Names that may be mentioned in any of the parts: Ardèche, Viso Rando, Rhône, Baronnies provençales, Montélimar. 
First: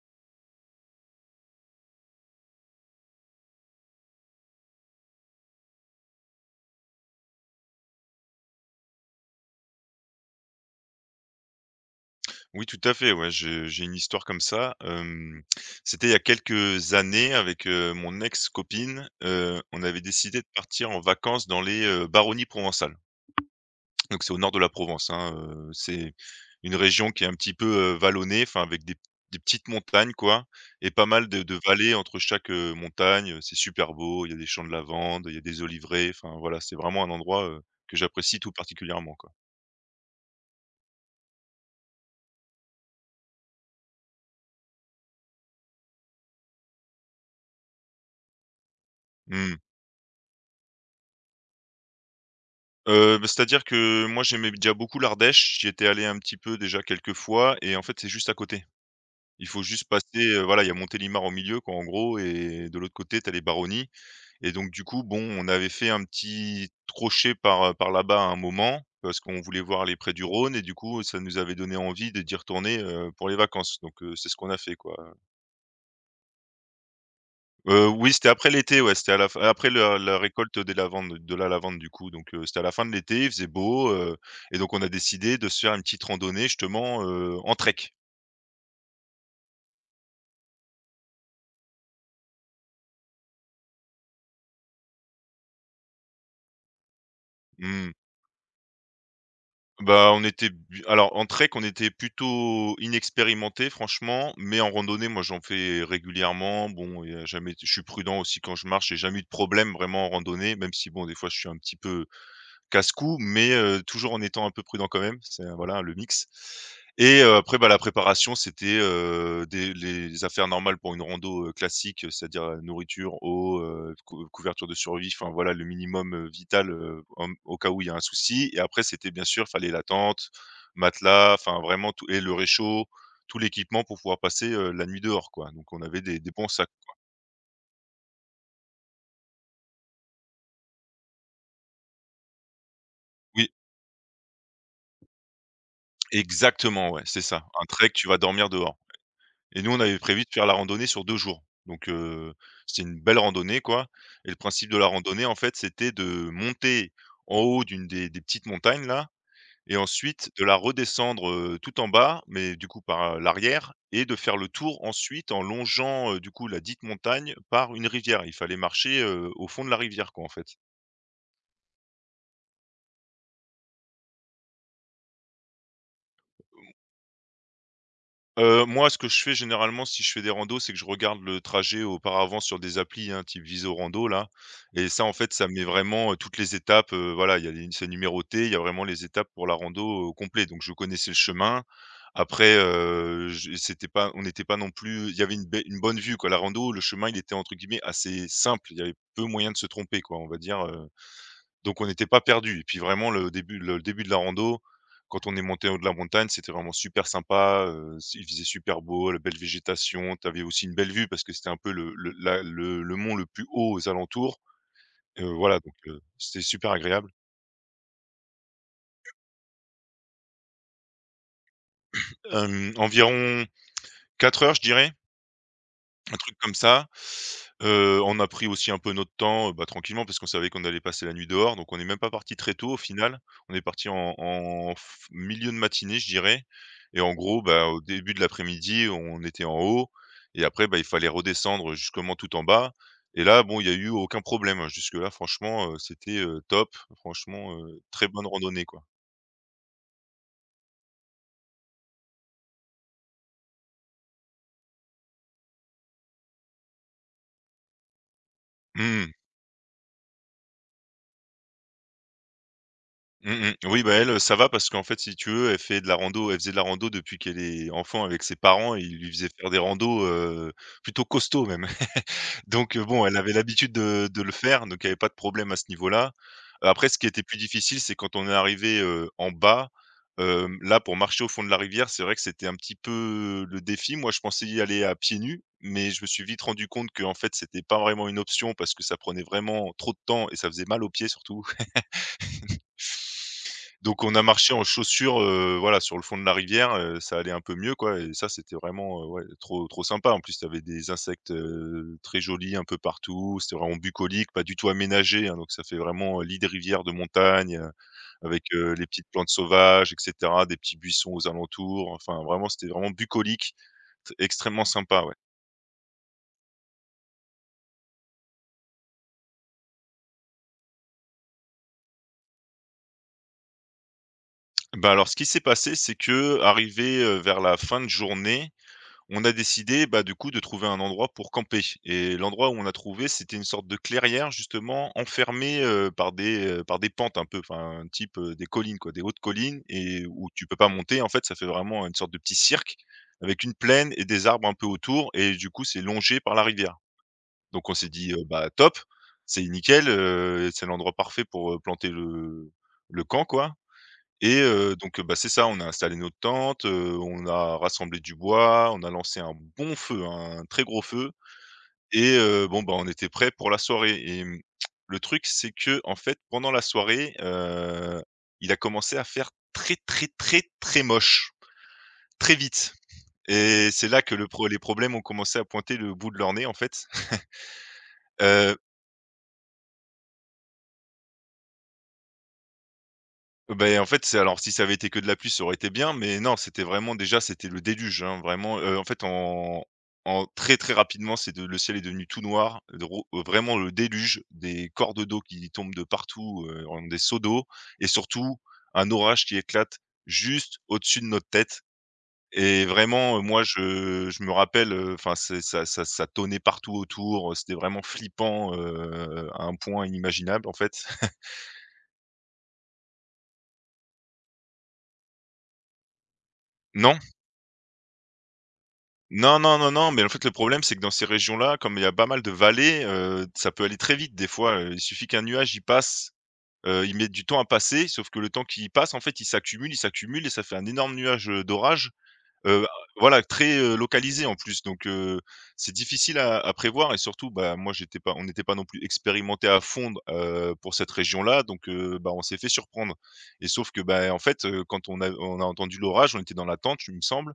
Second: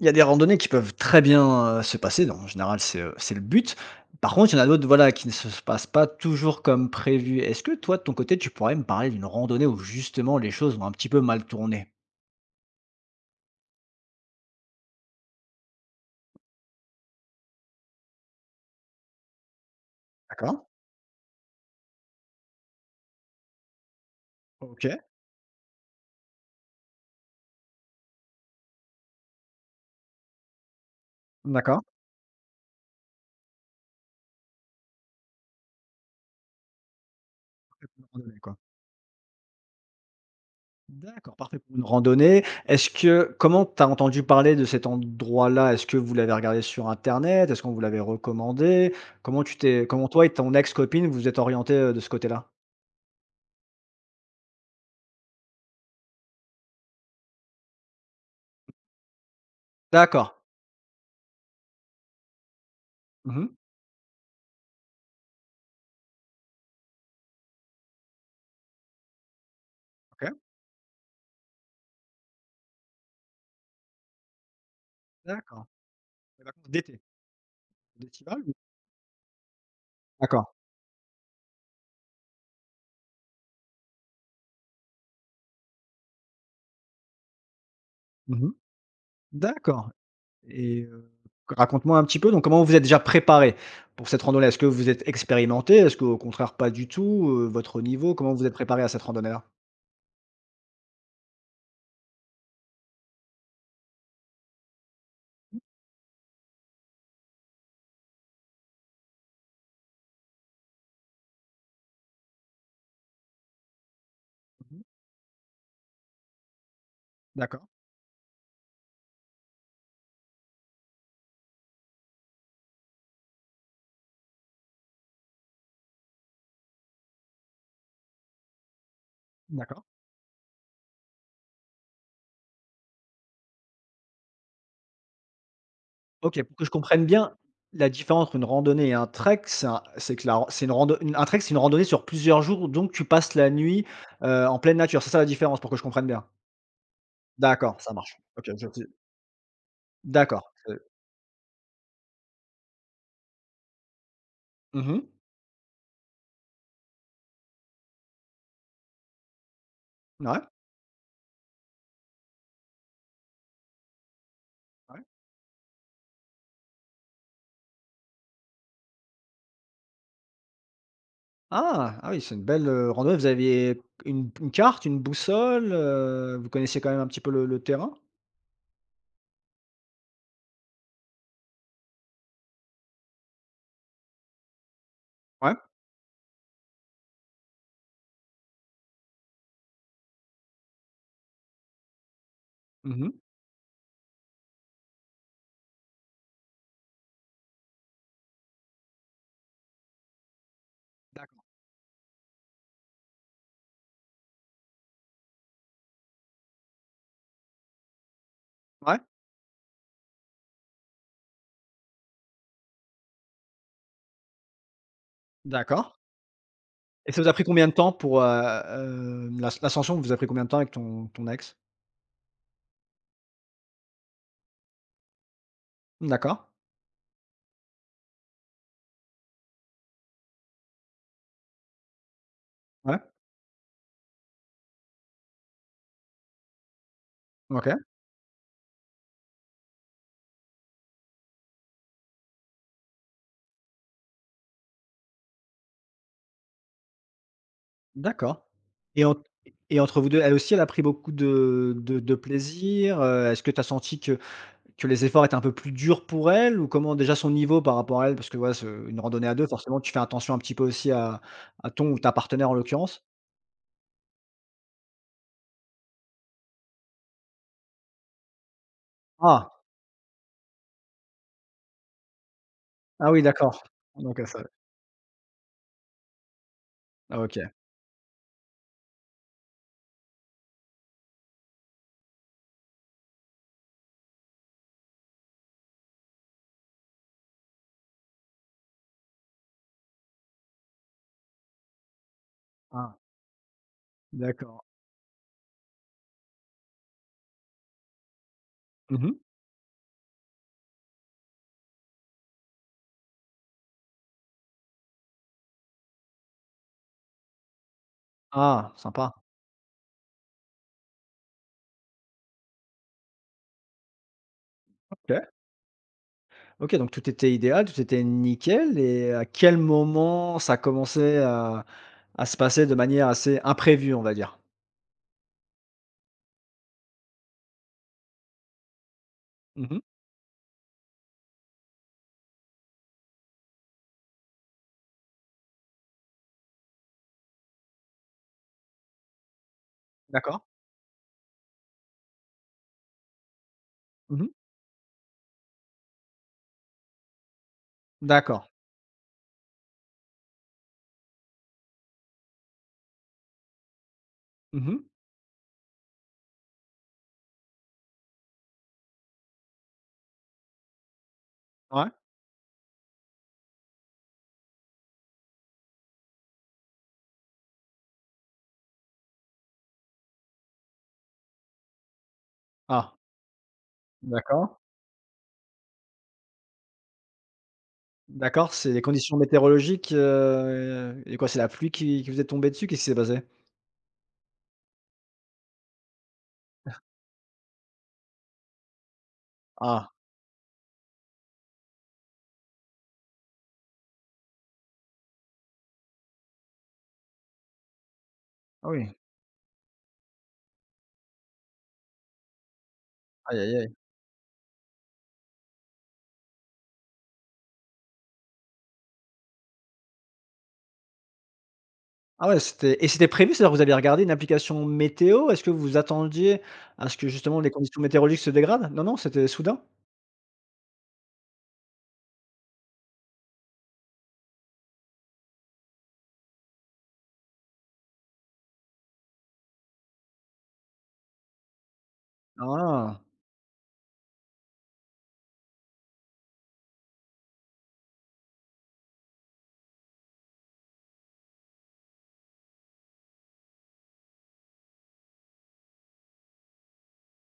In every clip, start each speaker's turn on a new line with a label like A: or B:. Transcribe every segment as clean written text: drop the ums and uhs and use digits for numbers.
A: Il y a des randonnées qui peuvent très bien, se passer, donc en général c'est le but. Par contre, il y en a d'autres, voilà, qui ne se passent pas toujours comme prévu. Est-ce que toi, de ton côté, tu pourrais me parler d'une randonnée où justement les choses ont un petit peu mal tourné?
B: Oui, tout à fait, ouais, je j'ai une histoire comme ça, c'était il y a quelques années avec, mon ex-copine, on avait décidé de
A: D'accord.
B: partir en vacances dans les, Baronnies provençales. Donc c'est au nord de la
A: OK.
B: Provence, hein, c'est une région qui est un petit peu, vallonnée, enfin avec des petites montagnes quoi et pas mal de
A: D'accord.
B: vallées entre chaque, montagne, c'est super beau, il y a des champs de lavande, il y a des oliveraies, enfin voilà, c'est vraiment un endroit, que
A: Une randonnée,
B: j'apprécie tout
A: quoi.
B: particulièrement quoi.
A: D'accord, parfait pour une randonnée. Est-ce que comment tu as entendu parler de cet endroit-là? Est-ce que vous l'avez regardé sur internet? Est-ce qu'on vous l'avait recommandé? Comment tu
B: Mmh.
A: t'es comment toi et ton ex-copine vous êtes orientés, de ce côté-là?
B: Bah, c'est-à-dire que moi, j'aimais déjà beaucoup l'Ardèche. J'y étais allé un petit peu déjà quelques fois et en fait, c'est juste à côté. Il faut juste passer,
A: D'accord.
B: voilà, il y a Montélimar au milieu quoi, en gros, et de l'autre côté, t'as les
A: Mmh.
B: Baronnies. Et donc du coup, bon, on avait fait un petit crochet par, là-bas à un moment parce qu'on voulait voir les prés du
A: OK.
B: Rhône et du coup, ça nous avait donné envie de d'y retourner, pour les vacances, donc c'est ce qu'on a fait, quoi.
A: D'accord. Les vacances d'été?
B: Oui, c'était
A: Festival
B: après
A: ou
B: l'été, ouais, c'était à la fin, après la
A: d'accord.
B: récolte des lavandes de la lavande du coup, donc c'était à la fin de l'été, il faisait beau, et donc on a décidé de se faire une petite randonnée justement, en trek.
A: Mmh. D'accord et raconte-moi un petit peu, donc comment vous vous êtes déjà préparé pour cette randonnée? Est-ce que vous êtes expérimenté? Est-ce qu'au contraire pas du tout, votre
B: Mmh.
A: niveau? Comment vous êtes préparé à cette randonnée-là?
B: Bah, on était b alors en trek, on était plutôt inexpérimenté, franchement, mais en randonnée, moi j'en fais régulièrement. Bon, il y a jamais je suis prudent aussi quand je marche, j'ai jamais eu de problème vraiment en randonnée, même si bon, des fois je suis un petit peu casse-cou, mais toujours en étant un peu
A: Mmh.
B: prudent quand même. C'est, voilà, le mix. Et après,
A: D'accord,
B: bah, la préparation, c'était, des les affaires normales pour une rando, classique, c'est-à-dire, nourriture, eau, couverture de survie, enfin, voilà, le minimum, vital, en au cas où il y a un souci, et après, c'était bien sûr, fallait la
A: d'accord.
B: tente, matelas, enfin, vraiment tout, et le réchaud, tout l'équipement pour pouvoir passer, la nuit dehors, quoi. Donc on avait des
A: OK,
B: bons
A: pour que
B: sacs.
A: je comprenne bien, la différence entre une randonnée et un trek, c'est un c'est que la c'est une rando une- un trek, c'est une randonnée sur plusieurs jours, donc tu passes la
B: Oui,
A: nuit, en pleine nature. C'est ça la différence pour que je comprenne bien?
B: exactement, ouais, c'est ça. Un
A: D'accord,
B: trek,
A: ça
B: tu vas
A: marche.
B: dormir
A: OK, je
B: dehors. Et nous, on avait prévu de
A: d'accord,
B: faire la randonnée sur 2 jours. Donc, c'était une belle randonnée, quoi, et le principe de la
A: mmh.
B: randonnée, en fait, c'était de monter en haut d'une des petites montagnes, là, et ensuite
A: Ouais,
B: de la redescendre, tout en bas, mais du coup par, l'arrière, et de faire le tour
A: ouais.
B: ensuite en longeant, du coup, la dite montagne par une rivière. Il fallait marcher, au fond de la rivière, quoi, en fait.
A: Ah! Ah oui, c'est une belle, randonnée. Vous aviez une carte, une boussole, vous connaissiez quand même un petit peu le terrain?
B: Moi, ce que je fais généralement, si je fais des randos, c'est que je regarde le trajet auparavant sur des applis, hein, type Viso Rando là, et ça, en fait, ça
A: Ouais.
B: met vraiment, toutes les étapes, voilà, il y a les, c'est numéroté, il y a vraiment les étapes pour la rando au complet, donc je connaissais le chemin. Après,
A: Mmh.
B: je, c'était pas, on n'était pas non plus, il y avait une bonne vue, quoi. La rando, le chemin, il était entre guillemets «assez simple», il y avait peu moyen de se tromper, quoi, on va dire,
A: D'accord.
B: donc on n'était pas perdu. Et puis vraiment le début de la rando, quand on est monté en haut de la montagne, c'était vraiment super sympa, il faisait super
A: Ouais,
B: beau, la belle végétation, tu avais aussi une belle vue parce que c'était un peu le mont le plus haut aux alentours, voilà, donc
A: d'accord
B: c'était super agréable.
A: et ça vous a pris combien de temps pour, l'as l'ascension vous a pris combien de temps avec ton ex?
B: Environ 4 heures, je dirais. Un truc
A: D'accord.
B: comme ça. On a pris aussi un peu notre temps, bah, tranquillement parce qu'on savait qu'on allait passer la nuit dehors, donc on n'est même pas parti très tôt au
A: Ouais,
B: final. On est parti en en f milieu de matinée, je dirais, et en gros,
A: OK.
B: bah, au début de l'après-midi, on était en haut. Et après, bah, il fallait redescendre justement tout en bas, et là, bon, il n'y a eu aucun problème. Jusque là, franchement, c'était, top. Franchement, très bonne
A: D'accord
B: randonnée, quoi.
A: et en et entre vous 2 elle aussi, elle a pris beaucoup de plaisir, est-ce que tu as senti que les efforts étaient un peu plus durs pour elle ou comment déjà son niveau par rapport à elle? Parce que ouais, ce une
B: Mmh.
A: randonnée à 2 forcément tu fais attention un petit peu aussi à ton ou ta partenaire en l'occurrence?
B: Mmh mh. Oui, bah, elle, ça va parce qu'en fait, si tu veux, elle faisait de la rando depuis qu'elle est enfant avec ses parents, et ils lui faisaient
A: Ah!
B: faire des randos, plutôt costauds même. Donc bon,
A: Ah
B: elle
A: oui
B: avait
A: d'accord.
B: l'habitude de
A: Donc
B: de
A: elle
B: le
A: savait.
B: faire, donc il y avait pas de problème à ce niveau-là. Après, ce qui
A: Ah
B: était
A: OK.
B: plus difficile, c'est quand on est arrivé en bas, là, pour marcher au fond de la rivière, c'est vrai que c'était un petit peu le défi. Moi, je pensais y aller à pieds nus, mais je me suis vite rendu compte que, en fait, c'était pas vraiment une option parce que ça prenait vraiment trop de temps, et ça faisait mal aux pieds surtout.
A: Ah
B: Donc on a marché
A: d'accord.
B: en chaussures, voilà, sur le fond de la rivière, ça allait un peu mieux, quoi, et ça, c'était vraiment,
A: Mmh.
B: ouais, trop trop sympa. En plus, tu avais des insectes, très jolis un peu partout. C'était vraiment bucolique, pas du tout aménagé, hein, donc ça fait vraiment, lit de rivière de montagne, avec,
A: Ah
B: les petites
A: sympa.
B: plantes sauvages, et cetera, des petits buissons aux alentours. Enfin, vraiment, c'était vraiment bucolique, t extrêmement sympa, ouais.
A: OK. OK donc tout était idéal, tout était nickel et à quel moment ça commençait à se passer de manière assez imprévue, on va dire?
B: Bah, alors ce qui s'est passé, c'est qu'arrivé, vers la fin de journée, on a
A: Mmh.
B: décidé, bah, du coup, de trouver un endroit pour camper, et l'endroit où on a trouvé, c'était une sorte de clairière justement enfermée, par des pentes un peu, enfin, un type, des collines quoi, des hautes collines et où
A: D'accord.
B: tu peux pas monter. En fait, ça fait vraiment une sorte de petit cirque avec une plaine et des
A: Mmh.
B: arbres un peu autour, et du coup, c'est longé par la rivière. Donc on s'est dit:
A: D'accord.
B: «Bah, top, c'est nickel, c'est l'endroit parfait pour, planter le camp quoi.» Et
A: Mmh.
B: donc, bah, c'est ça, on a installé notre tente, on a rassemblé du bois, on a lancé un bon feu, un très gros feu,
A: Ouais.
B: et bon, bah, on était prêt pour la soirée. Et mmh, le truc, c'est que, en fait, pendant la soirée, il a commencé à faire très, très, très, très moche, très vite,
A: Ah!
B: et c'est là que le pro
A: D'accord.
B: les problèmes ont commencé à pointer le bout de leur nez, en fait.
A: D'accord,
B: Heu
A: c'est les conditions météorologiques, et quoi, c'est la pluie qui vous est tombée dessus? Qu'est-ce qui s'est passé?
B: Ben en fait, c'est, alors si ça avait été que de la pluie, ça aurait été bien, mais non, c'était vraiment, déjà, c'était le déluge, hein, vraiment, en fait, en
A: Ah,
B: très, très rapidement, c'est de le ciel est devenu tout noir, de ro vraiment le déluge, des cordes d'eau qui tombent de partout, en des seaux d'eau, et surtout
A: ah
B: un
A: oui,
B: orage qui éclate juste au-dessus de notre tête, et vraiment,
A: aïe,
B: moi,
A: aïe, aïe.
B: je me rappelle, enfin, c'est ça tonnait partout autour, c'était vraiment flippant, à un point inimaginable, en fait.
A: Ah ouais, c'était et c'était prévu? C'est-à-dire vous avez regardé une application météo? Est-ce que vous vous attendiez à ce
B: Non?
A: que justement les conditions météorologiques se dégradent? Non, non, c'était
B: Non, non,
A: soudain?
B: non, non, mais en fait, le problème, c'est que dans ces régions-là, comme il y a pas mal de vallées, ça peut aller très vite des fois, il suffit qu'un nuage il passe, il met du temps à passer, sauf que le temps qu'il passe, en fait, il s'accumule, il s'accumule, et ça fait un énorme nuage, d'orage, heu,
A: Ah,
B: voilà, très, localisé en plus, donc c'est difficile à prévoir, et surtout, bah, moi, j'étais pas, on n'était pas non plus expérimentés à fond, pour cette région-là, donc bah, on s'est fait surprendre. Et sauf que, bah, en fait, quand on a entendu l'orage, on était dans la tente, il me semble,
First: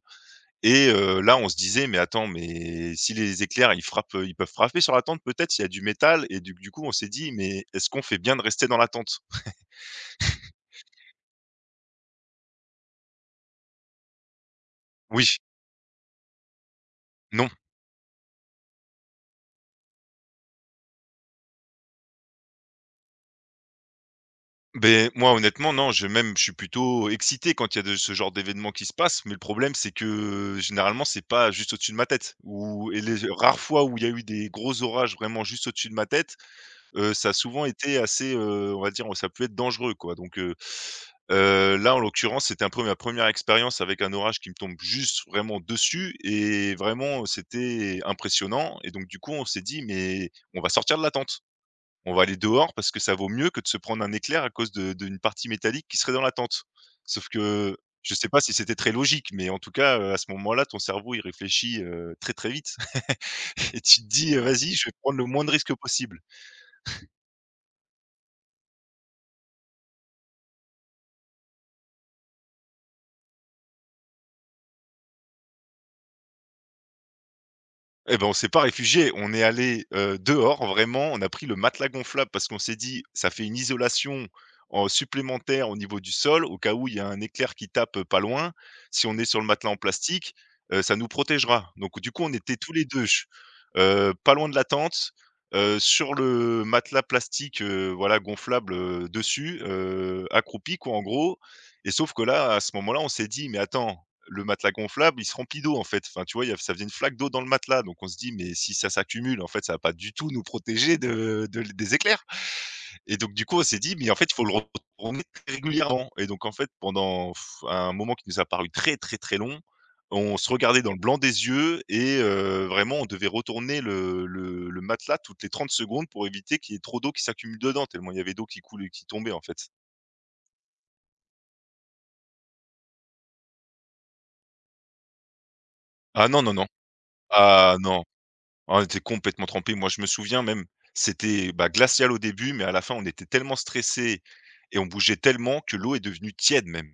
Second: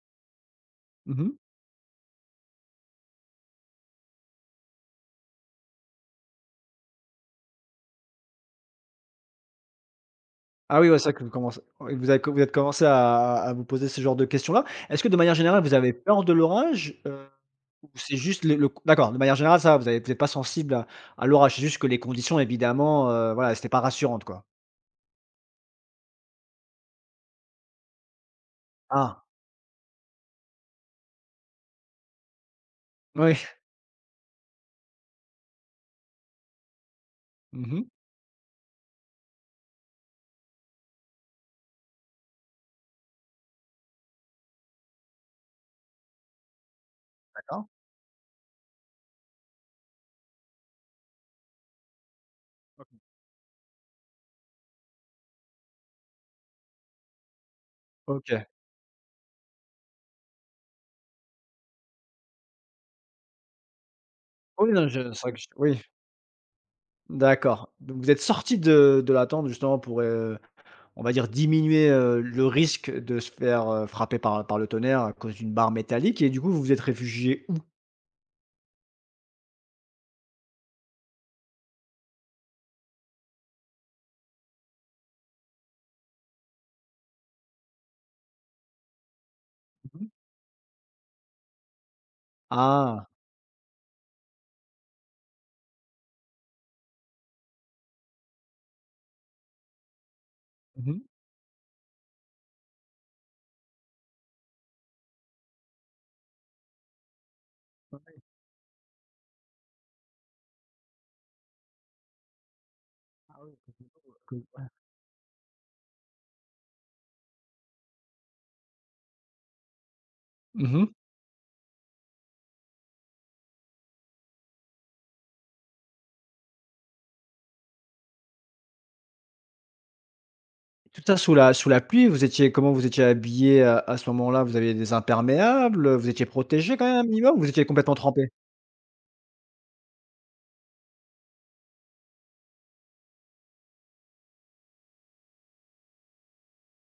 B: et
A: mmh
B: là,
A: mh.
B: on se disait: «Mais attends, mais si les éclairs, ils frappent, ils peuvent frapper sur la tente, peut-être? Il y a du métal?» Et du coup, on s'est dit: «Mais est-ce qu'on fait bien de rester dans la tente?»
A: Ah oui, ouais, c'est vrai que vous commencez oui, vous avez vous êtes commencé à vous poser ce genre de questions-là. Est-ce que de
B: Oui,
A: manière générale, vous avez peur de l'orage,
B: non.
A: ou c'est juste le c d'accord, de manière générale, ça va, vous avez vous êtes pas sensible à l'orage, c'est juste que les conditions évidemment, voilà, c'était pas rassurantes, quoi?
B: Ben moi, honnêtement, non, je suis plutôt excité quand il y a de ce genre d'événement qui se passe,
A: Ah!
B: mais le problème, c'est que, généralement, c'est pas juste au-dessus de ma tête ou et les
A: Oui.
B: rares fois où il y a eu des gros orages vraiment juste au-dessus de ma tête, ça a souvent
A: Mmh mh.
B: été assez, on va dire, ça peut être dangereux quoi donc là en l'occurrence, c'était un peu ma première expérience avec un orage qui me tombe juste vraiment dessus et vraiment,
A: D'accord.
B: c'était impressionnant et donc du coup, on s'est dit: «Mais on va sortir de la tente. On va aller dehors
A: OK.
B: parce que ça vaut mieux que de se prendre un éclair à cause de d'une partie métallique qui serait dans la tente». Sauf que je sais pas
A: OK.
B: si c'était très logique, mais en tout cas, à ce moment-là, ton cerveau, il réfléchit, très, très vite et tu te dis:
A: Oui,
B: «Vas-y, je
A: non,
B: vais
A: je
B: prendre
A: c'est
B: le
A: vrai que
B: moins
A: je
B: de risques
A: oui,
B: possible».
A: d'accord. Donc vous êtes sortis de la tente justement pour, on va dire diminuer, le risque de se faire, frapper par par le tonnerre à cause d'une barre métallique et du coup, vous vous êtes réfugiés où?
B: Eh ben, on s'est pas réfugié, on est allé dehors vraiment, on a pris le matelas gonflable parce qu'on s'est dit: «Ça fait une isolation en supplémentaire au niveau du sol, au cas où il y a un éclair qui tape, pas loin. Si on est sur le matelas en
A: Mmh mh.
B: plastique, ça nous protégera». Donc du coup, on était tous les 2
A: Ah!
B: pas loin de la tente, sur le matelas plastique, voilà gonflable, dessus, accroupis
A: Mmh
B: quoi
A: mh.
B: en gros et sauf que là, à ce moment-là, on s'est dit: «Mais attends, le matelas gonflable, il se remplit d'eau en fait. Enfin, tu vois, il y a ça faisait une flaque d'eau dans le matelas, donc on se
A: Ouais,
B: dit: «Mais si ça s'accumule, en fait, ça va pas du tout nous protéger de des éclairs» et donc
A: ah
B: du
A: oui,
B: coup, on s'est dit: «Mais en fait, il faut le retourner très régulièrement» et donc en fait, pendant un moment qui nous a paru très, très, très long, on se
A: Mmh
B: regardait
A: mh.
B: dans le blanc des yeux et vraiment, on devait retourner le matelas toutes les 30 secondes pour éviter qu'il y ait trop d'eau qui s'accumule dedans, tellement il y avait d'eau qui coulait qui tombait, en fait.
A: Tout ça sous la pluie, vous étiez comment vous étiez habillés à ce moment-là? Vous aviez des imperméables, vous étiez
B: Ah non, non, non.
A: protégés quand même un minimum ou vous étiez
B: Ah
A: complètement
B: non,
A: trempés?
B: Ah, on était complètement trempés. Moi, je me souviens même, c'était, bah, glacial au début, mais à la fin, on était tellement stressés et on bougeait tellement que l'eau est devenue tiède même.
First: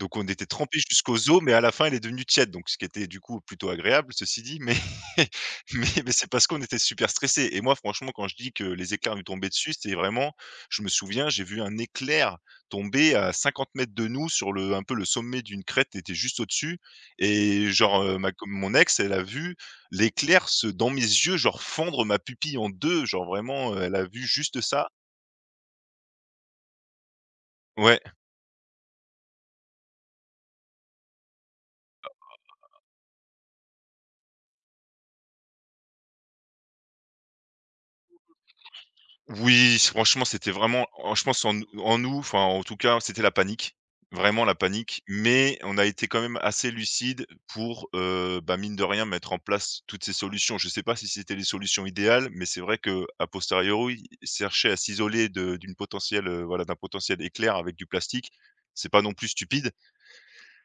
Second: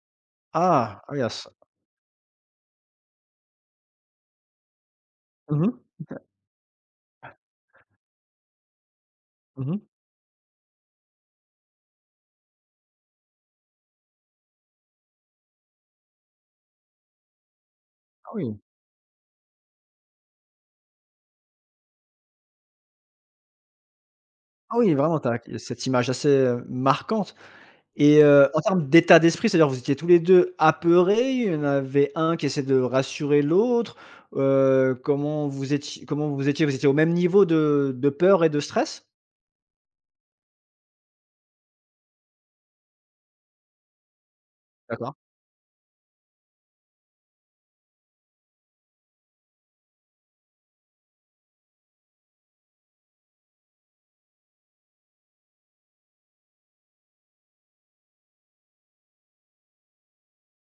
B: Donc on était trempé
A: Ah! Ah oui à
B: jusqu'aux os,
A: ce
B: mais à la fin, elle est devenue tiède, donc ce qui était du coup plutôt agréable, ceci dit, mais
A: mmh mh.
B: mais c'est parce qu'on était super stressés et moi franchement, quand je dis que les éclairs nous tombaient
A: Mmh
B: dessus,
A: mh.
B: c'est vraiment je me souviens, j'ai vu un éclair tomber à 50 mètres de nous sur le un peu le sommet d'une crête, tu étais juste au-dessus et genre,
A: Ah
B: ma co
A: oui.
B: mon ex, elle a vu l'éclair se dans mes yeux, genre fendre ma pupille en 2, genre vraiment, elle a vu juste
A: Ah
B: ça.
A: oui, vraiment, tu as cette image assez, marquante
B: Ouais.
A: et en termes d'état d'esprit, c'est-à-dire vous étiez tous les 2 apeurés? Il y en avait un qui essaie de rassurer l'autre? Comment vous étiez? Vous étiez au même niveau de peur et de stress?
B: Oui, franchement, c'était vraiment en je pense en nous, enfin, en tout cas, c'était la panique, vraiment la panique,
A: D'accord.
B: mais on a été quand même assez lucide pour, bah, mine de rien, mettre en place toutes ces solutions. Je ne sais pas si c'était les solutions idéales, mais c'est vrai que a posteriori, chercher à s'isoler de d'une potentielle, voilà, d'un potentiel éclair avec du plastique, c'est pas non plus stupide.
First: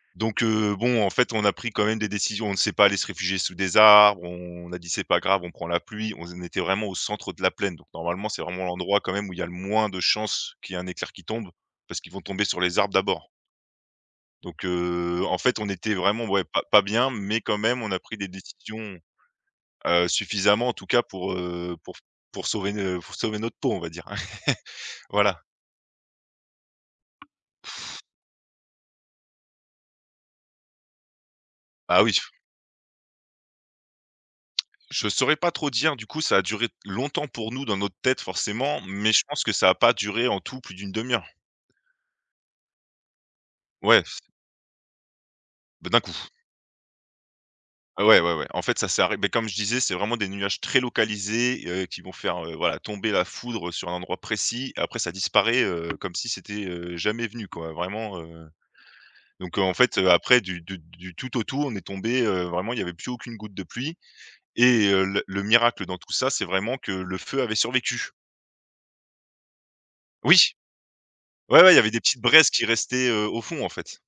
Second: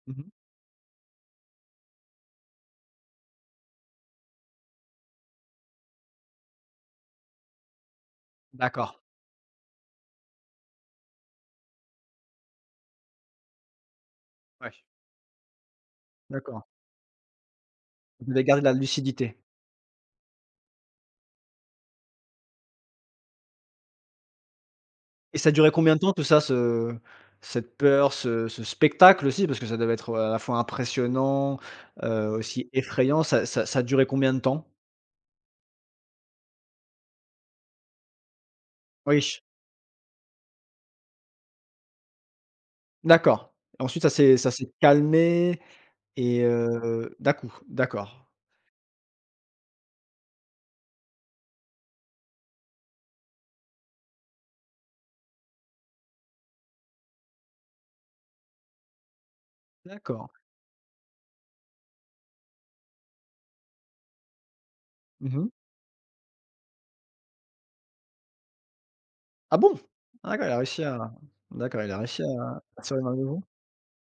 A: Mmh.
B: Donc bon, en fait, on a pris quand même des décisions. On ne s'est pas allé se réfugier sous des arbres, on a dit: «C'est pas grave, on prend la pluie». On était vraiment au centre de la plaine, donc normalement, c'est vraiment
A: D'accord,
B: l'endroit quand même où il y a le moins de chances qu'il y ait un éclair qui tombe, parce qu'ils vont tomber sur les arbres d'abord. Donc
A: ouais,
B: en fait, on était vraiment, ouais,
A: d'accord.
B: pas bien, mais quand même, on a pris des
A: Vous avez gardé de la
B: décisions,
A: lucidité
B: suffisamment en tout cas pour sauver notre peau, on va dire.
A: et
B: Voilà.
A: ça durait combien de temps tout ça, ce cette peur, ce spectacle aussi? Parce que ça devait être, à la fois impressionnant,
B: Ah oui.
A: aussi effrayant. Ça a combien de temps?
B: Je saurais pas trop dire, du coup, ça a duré longtemps pour nous dans notre tête forcément, mais je
A: Oui.
B: pense que ça a pas duré en tout plus d'une demi-heure.
A: D'accord. Ensuite
B: Ouais,
A: ça s'est calmé
B: bah, d'un coup.
A: et d'un coup?
B: Ah Ouais,
A: D'accord,
B: ouais, ouais. En fait, ça s'est arrêté. Comme je disais, c'est vraiment des nuages très localisés, qui vont faire, voilà, tomber la foudre sur un endroit précis. Après ça disparaît, comme si c'était, jamais venu quoi, vraiment, donc en fait,
A: d'accord.
B: après du tout au tout, on est tombé, vraiment il y avait plus aucune goutte de pluie et
A: Mmh
B: le
A: mh.
B: miracle dans tout ça, c'est vraiment que le feu avait survécu.
A: Ah bon? Ah
B: Oui!
A: d'accord, il a réussi à
B: Ouais, ouais, il y
A: d'accord, il
B: avait
A: a
B: des petites
A: réussi
B: braises qui
A: à
B: restaient,
A: survivre à
B: au
A: nouveau?
B: fond, en fait.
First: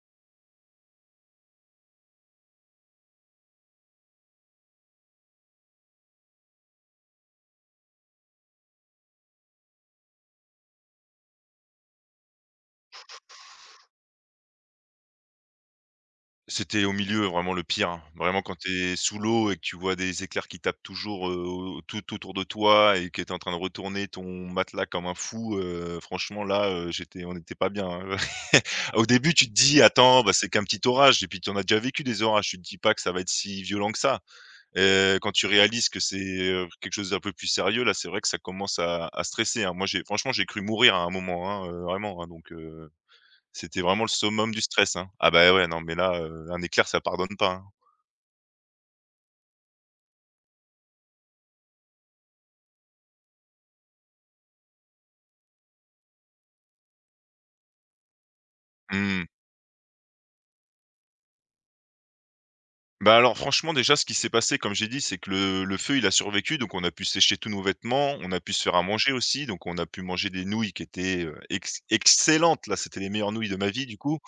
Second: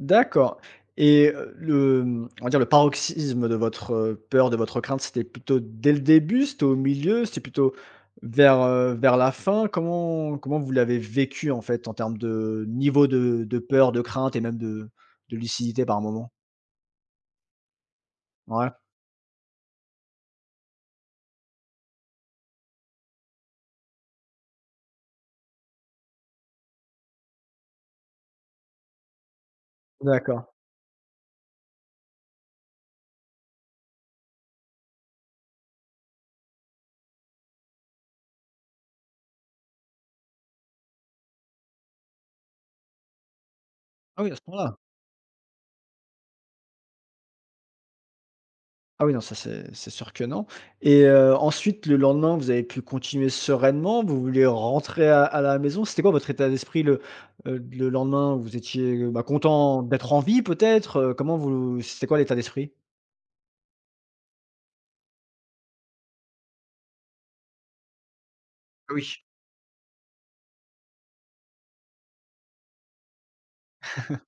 A: D'accord et le, mmh, on va dire le paroxysme de votre, peur, de votre crainte, c'était plutôt dès le début? C'était au milieu? C'était plutôt vers, vers la fin? Comment vous l'avez vécu, en fait, en termes de niveau de peur, de crainte et même de lucidité par moment?
B: C'était au milieu, vraiment le pire. Hein. Vraiment quand
A: Ouais,
B: tu es sous l'eau et que tu vois des éclairs qui tapent toujours, au tout autour de toi et que tu es en train de retourner ton matelas comme un fou, franchement là, j'étais on n'était pas bien, hein. Au début, tu te dis: «Attends, bah,
A: d'accord.
B: c'est qu'un petit orage» et puis tu en as déjà vécu des orages, tu te dis pas que ça va être si violent que ça. Quand tu réalises que c'est, quelque chose d'un peu plus sérieux, là, c'est vrai que ça commence à stresser, hein. Moi, j'ai franchement, j'ai cru mourir à un moment, hein, vraiment, hein, C'était vraiment le
A: Ah oui, à ce
B: summum du
A: point-là.
B: stress, hein. Ah bah, ouais, non, mais là, un éclair, ça pardonne pas, hein.
A: Ah oui, non, ça c'est sûr que non et ensuite le lendemain, vous avez pu continuer sereinement? Vous vouliez rentrer à la maison? C'était quoi votre état d'esprit le lendemain? Vous étiez, bah,
B: Mmh.
A: content d'être en vie peut-être? Comment vous c'était quoi l'état d'esprit?
B: Bah, alors franchement, déjà, ce qui s'est passé, comme j'ai dit, c'est que le feu, il a survécu, donc on a pu sécher tous nos vêtements, on a pu se faire à
A: Ah
B: manger
A: Oui.
B: aussi, donc on a pu manger des nouilles qui étaient, ex excellentes. Là, c'était les meilleures nouilles de ma vie, du coup.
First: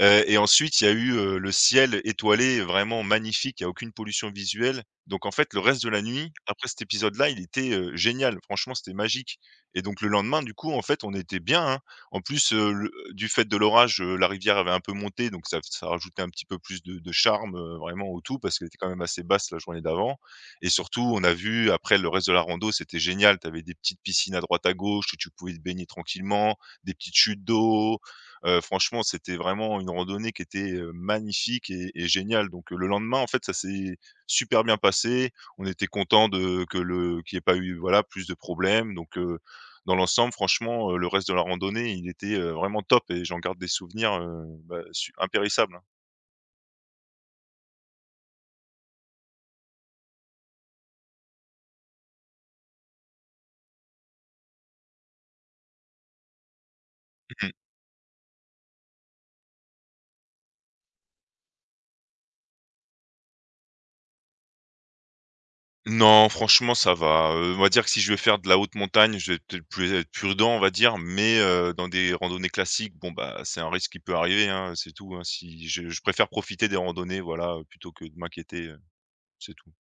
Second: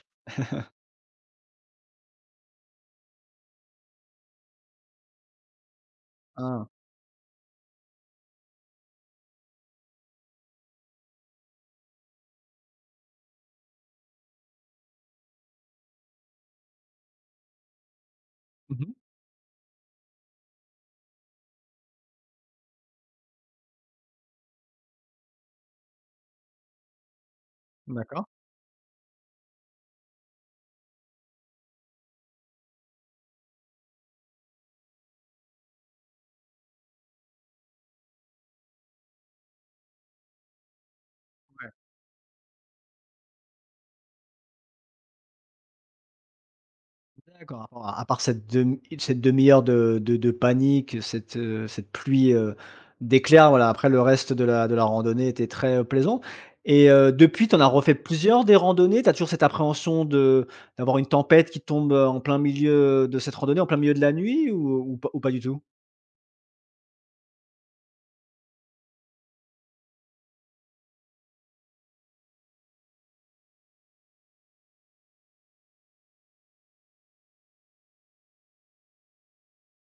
B: Et ensuite, il y a eu, le ciel étoilé vraiment magnifique, il y a aucune pollution visuelle. Donc en fait, le reste de la nuit, après
A: Ah.
B: cet épisode-là, il était, génial. Franchement, c'était magique et donc le lendemain, du coup, en fait, on était bien, hein. En plus, le du fait de l'orage, la rivière avait un peu monté, donc ça rajoutait un petit peu plus de charme, vraiment au tout parce qu'elle était quand
A: Mmh.
B: même assez basse la journée d'avant et surtout, on a vu après le reste de la rando, c'était génial. Tu avais des petites piscines à droite à gauche où tu pouvais te baigner tranquillement, des petites chutes d'eau.
A: D'accord.
B: Franchement, c'était vraiment une randonnée qui était, magnifique et géniale. Donc, le lendemain, en fait, ça s'est super bien passé. On était content de que le qu'il n'y ait pas eu, voilà, plus de problèmes. Donc, dans l'ensemble, franchement, le reste de la randonnée, il était, vraiment top et j'en garde des souvenirs, bah, su impérissables, hein.
A: D'accord, à part cette demi cette 1 heure de panique, cette, cette pluie, d'éclairs, voilà, après le reste de la randonnée était très, plaisant et depuis, tu en as refait plusieurs des randonnées? Tu as toujours cette appréhension de d'avoir une tempête qui tombe, en plein milieu de cette randonnée, en plein milieu de la nuit ou pas du tout?
B: Non, franchement, ça va, on va dire que si je vais faire de la haute montagne, je vais peut-être plus être prudent, on va dire, mais dans des randonnées classiques, bon, bah, c'est un risque qui peut arriver, hein, c'est tout, hein. Si je préfère profiter des randonnées, voilà, plutôt que de m'inquiéter, c'est tout.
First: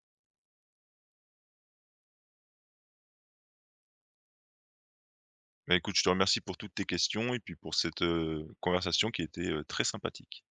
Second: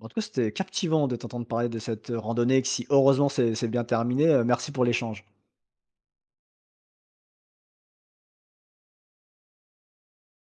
A: En tout cas, c'était captivant de t'entendre parler de cette, randonnée qui, si heureusement, c'est bien terminé. Merci pour l'échange.
B: Bah, écoute, je te remercie pour toutes tes questions et puis pour cette, conversation qui était, très sympathique.